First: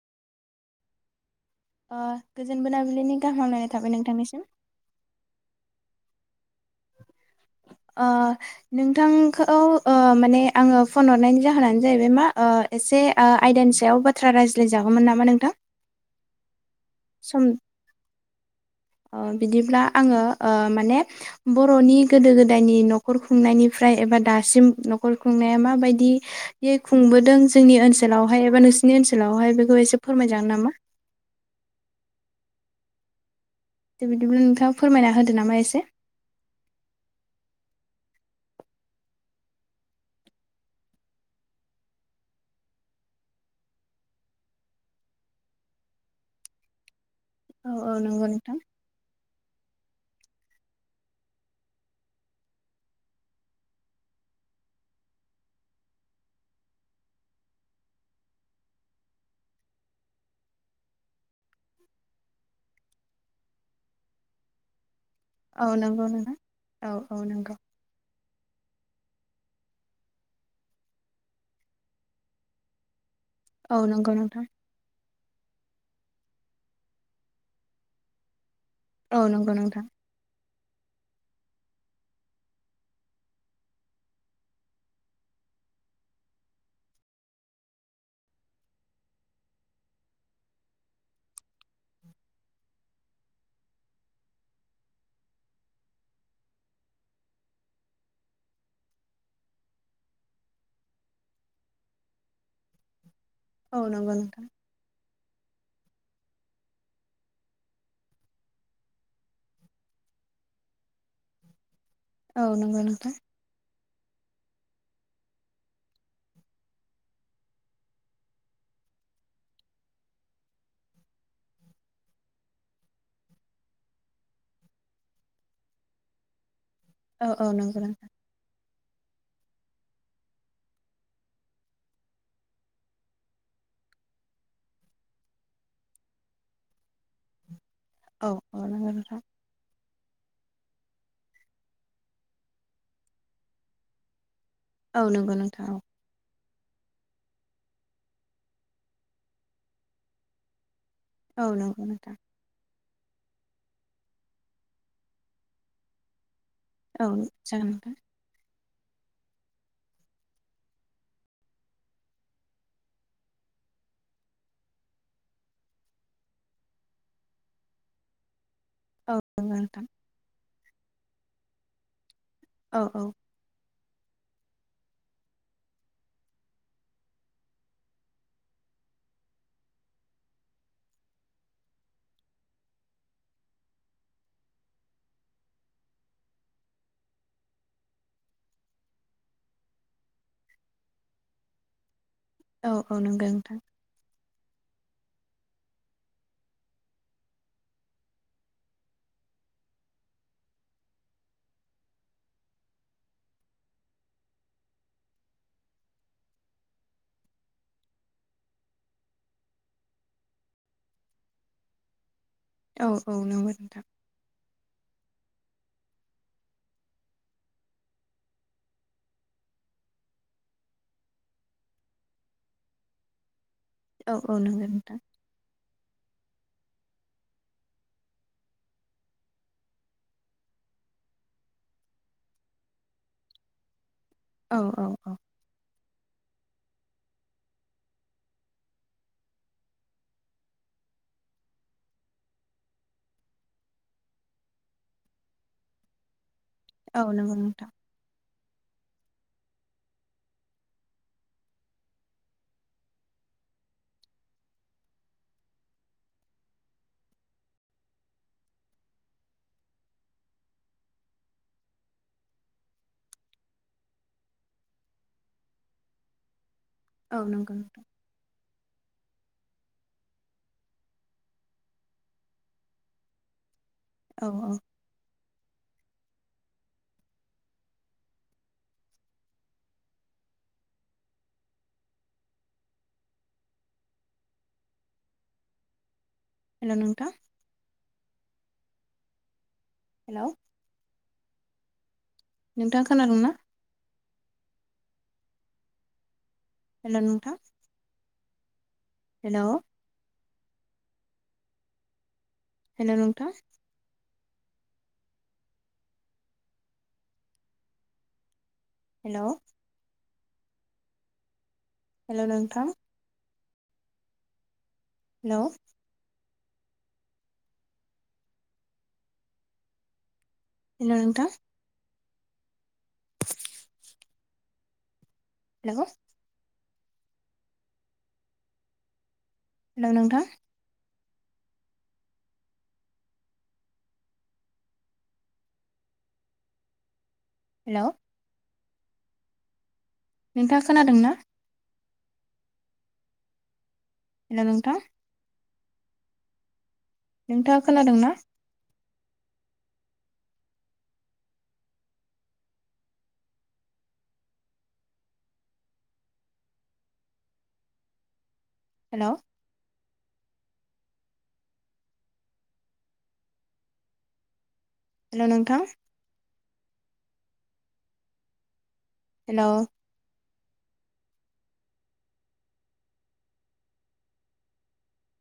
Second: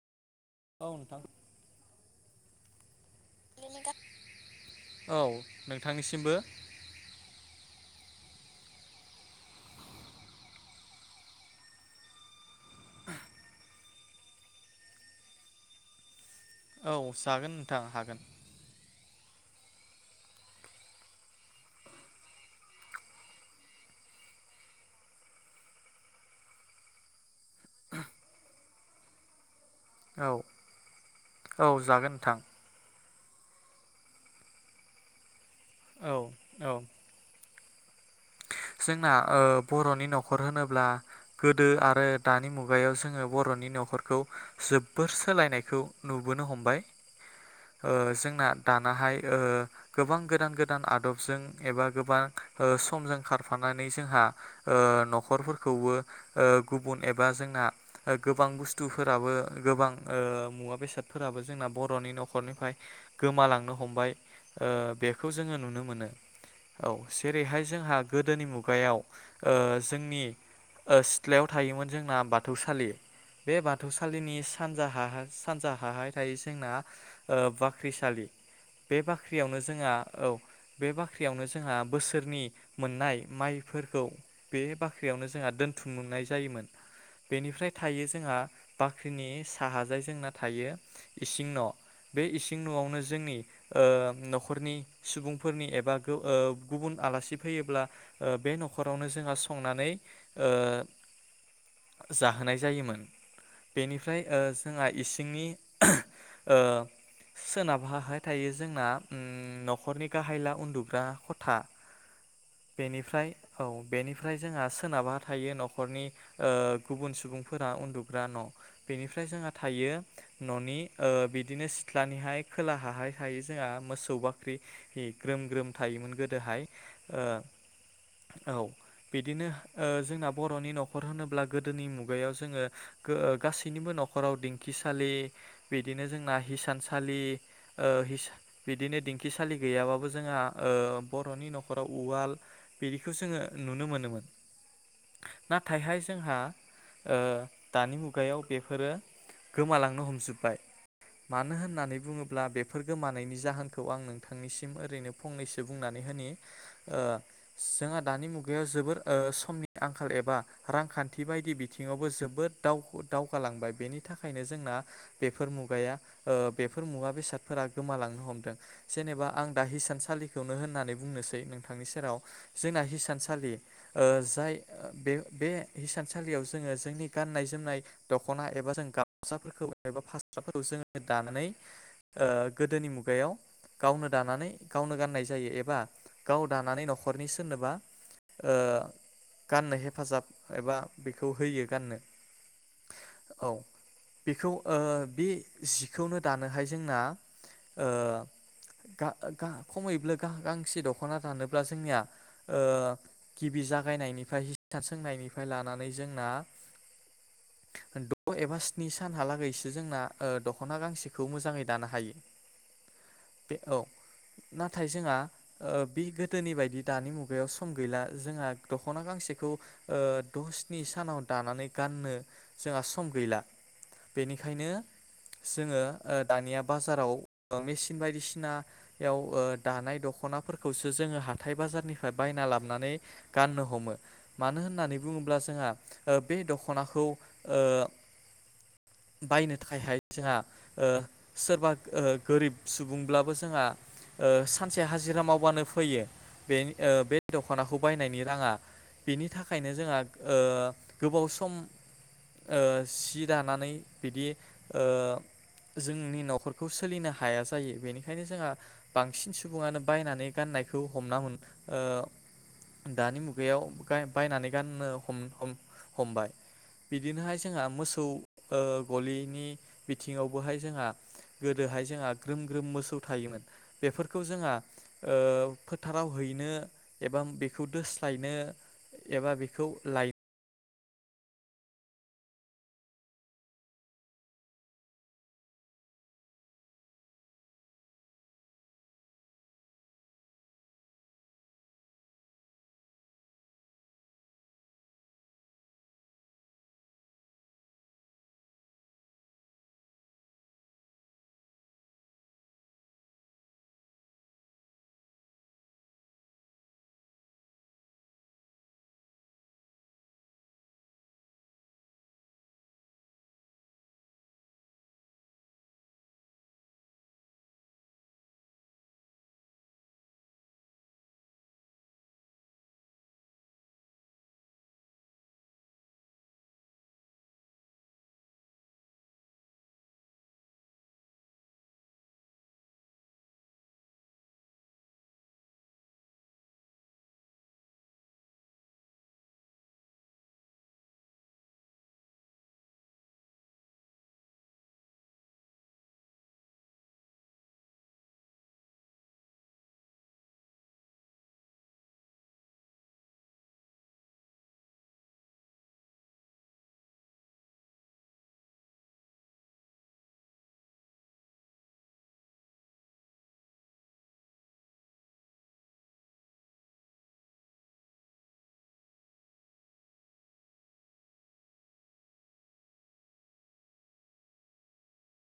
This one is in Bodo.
औ नोंथां ओ गोजोन मोनाबिलि नि गाहाम हामलायनाय थाबाय नोंथांनिसिम औ नोंथांनिसिमबो ओ नोंथांखौ ओ माने आङो फन हरनायनि जाहोनानो जाहैबाय मा ओ एसे ओ आयदानि सायाव बाथ्रा रायज्लाय जागोमोन नामा नोंथां? औ सम जागोन नोंथां हागोन। ओ बिदिब्ला आङो ओ माने बर'नि गोदो गोदायनि न'खर खुंनायनिफ्राय एबा दासिम न'खर खुंनाया माबायदियै खुंबोदों जोंनि ओनसोलावहाय एबा नोंसिनि ओनसोलावहाय बे खौ एसे फोरमायजागोन नामा? थां दे बिदिब्ला नोंथाङा फोरमायना होदो नामा ए से। औ औ जोंना ओ बर'नि न'खर होनोब्ला गोदो आरो दानि मुगायाव जोङो बर'नि न'खरखौ जोबोर सोलायनायखौ नुबोनो हमबाय। औ औ ओ नंगौ जोंना नोंथां दानाहाय ओ गोबां गोदान गोदान आदबजों एबा गोबां ओ समजों खारफानानै जोंहा ओ न'खरफोरखौबो ओ गुबुन एबा जोंना गोबां बुस्थुफोराबो गोबां ओ मुवा बेसादफोराबो जोंना बर'नि न'खरनिफ्राय गोमालांनो हमबाय ओ बे खौ जोङो औ नुनो नंगौ मोनो। नोंथां औ जेरैहाय जोंहा गोदोनि मुगायाव ओ जोंनि ओ सिथ्लायाव थायोमोन जोंना बाथौसालि बे औ नंगौ बाथौसालिनि नोंथां सानजा हा सानजााहाहाय थायो जोंना ओ बाख्रिसालि बे औ नंगौ बाख्रियावनो नोंथां जोंहा औ बे बाख्रियावनो जोंहा बोसोरनि मोननाय माइफोरखौ बे बाख्रियावनो जोंहा दोनथुम नाय जायोमोन बेनिफ्राय थायो जोंहा बाख्रिनि साहाजाय जोंना थायो इसिं न'। बे इसिं न'आवनो जोंनि ओ न'खरनि सुबुंफोरनि एबा गो ओ गुबुन आलासि फैयोब्ला ओ बे न'खरावनो जोंहा संनानै ओ जाहोनाय जायोमोन। औ नंगौ बेनिफ्राय ओ नोंथां जोंहा इस थिंनि सोनाबा हा हाय थायो जोंना ओम न'खरनि गाहायला उन्दुग्रा खथा। औ नंगौ नोंथां बेनिफ्राय औ बेनिफ्राय जोंहा सोनाबहा थायो न'खरनि ओ गुबुन सुबुंफोरा उन्दुग्रा न' बेनिफ्राय जोंहा थायो न'नि ओ बिदिनो सिथ्लानिहाय खोलाहाहाय जोंहा मोसौ बाख्रि ग्रोम ग्रोम थायोमोन गोदोहाय औ ओ औ नोंगौ नोंथां औ बिदिनो ओ जोंना बर'नि न'खर होनोब्ला गोदोनि मुगायाव जोङो गो-गासैनिबो न'खराव दिंखिसालि बिदिनो जोंना हिसानसालि ओ हिस औ औ नंगौ बिदिनो नोंथां दिंखिसालि गैयाबाबो जोंहा ओ बर'नि न'ख खराव उवाल बिदिखौ जोङो नुनो मोनोमोन। औ नंगौ नोंथां औ नाथायहाय जोंहा ओ दानि मुगायाव बेफोरो गोमालांनो हमजोबबाय। औ मानो नंगौ होननानै नोंथां बुङोब्ला बे फोर गोमानायनि जाहोनखौ आं नोंथांनिसिम ओरैनो फंनैसो बुंनानै होनि। ओ औ जागोन जोंहा दानि मुग गायाव जोबोर ओ समनि आंखाल एबा रांखान्थि बायदि बिथिङावबो जोबोर दाव-दावगालांबाय बेनि थाखायनो जोंना बेफोर मुगाया ओ बेफोर मुवा बेसादफोरा गोमालांनो हमदों। जेनेबा आं दा नोंथां हिसानसालि बेखौनो होननानै बुंनो नोंथांनि सेराव औ जोंना नंगौ नोंथां औ हिसानसालि ओ जाय बे बे हिसानसालियाव जोङो जोंनि गाननाय जोमनाय दख'ना एबा जों गामसाफोरखौ एबा बाथ्राफोरखौ जोङो दानानै ओ गोदोनि मुगायाव गावनो दानानै गावनो गाननाय जायो एबा गाव दानानै न'खरनि सोरनोबा ओ गाननो हेफाजाब एबा बिखौ होयो गाननो औ औ नंगौ नोंथां बेखौ ओ बे जिखौनो दानोहाय जोंना ओ गा-गा कमैबो गा-गांसे दख ख'ना दानोब्ला जोंनिया ओ गिबि जागायनायनिफ्राय हिसान सोंनायनिफ्राय लानानै जोंना द एबा स्नि सानहालागैसो जोंना ओ दख'ना गांसेखौ मोजाङै दानो हायो। औ औ नंगौ नोंथां। थाइ जोंङा ओ बे गोदोनि बायदि दानि मुगायाव सम गैला जोंहा दखना गांसेखौ ओ द स्नि सानाव दानानै गाननो जोंहा सम गैला। औ औ नंगौ बेनिखायनो नोंथां जोङो ओ दानिया बाजाराव मेसिन बायदिसिनायाव ओ दानाय दखना फोरफोरखौसो जोङो हाथाय बाजारनिफ्राय बायना लाबोनानै गाननो हमो औ मानो नंगौ नोंथां औ औ होननानै औ बुङोब्ला जोंहा ओ बे दख'नाखौ ओ बायनो थाखायहाय जोंहा ओ सोरबा गोरिब सुबुंब्लाबो ओ सानसे हाजिरा माव बानो फैयो बे ओ औ बे नंगौ नोंथां दख'नाखौ बायनायनि राङा। बेनि थाखायनो जोंहा ओ गोबाव सम ओ सि दानानै बिदि ओ जोंनि न'खरखौ सोलिनो हाया जायो बेनिखायनो जोंहा बांसिन सुबुङानो बायनानै गाननायखौ हमना ओ दानि मुगायाव बा-बायनानै गाननो हम-हम-हमबाय। औ बिदिनोहाय नंगौ जोंहा नोंथां मोसौ ओ गलिनि बिथिङावबोहाय जोंहा गोदोहाय जोंहा ग्रोम ग्रोम मोसौ थायोमोन। बेफोरखौ औ जोंहा औ ओ फोथाराव हैनो एबा बेखौ दोस्लायनो एबा बेखौ लाय हेल' नोंथां। हेल' नोंथाङा खोनादोंना? हेल' नोंथां। हेल' हेल' नोंथां हेल' हेल' नोंथां हेल' हेल' नोंथां। [inaudible] हेल' हेल' नोंथां हेल' नोंथाङा खोनादों ना हेलौ नोंथां। नोंथाङा खोनादों ना। हेलौ। हेलौ नोंथां। हेलौ।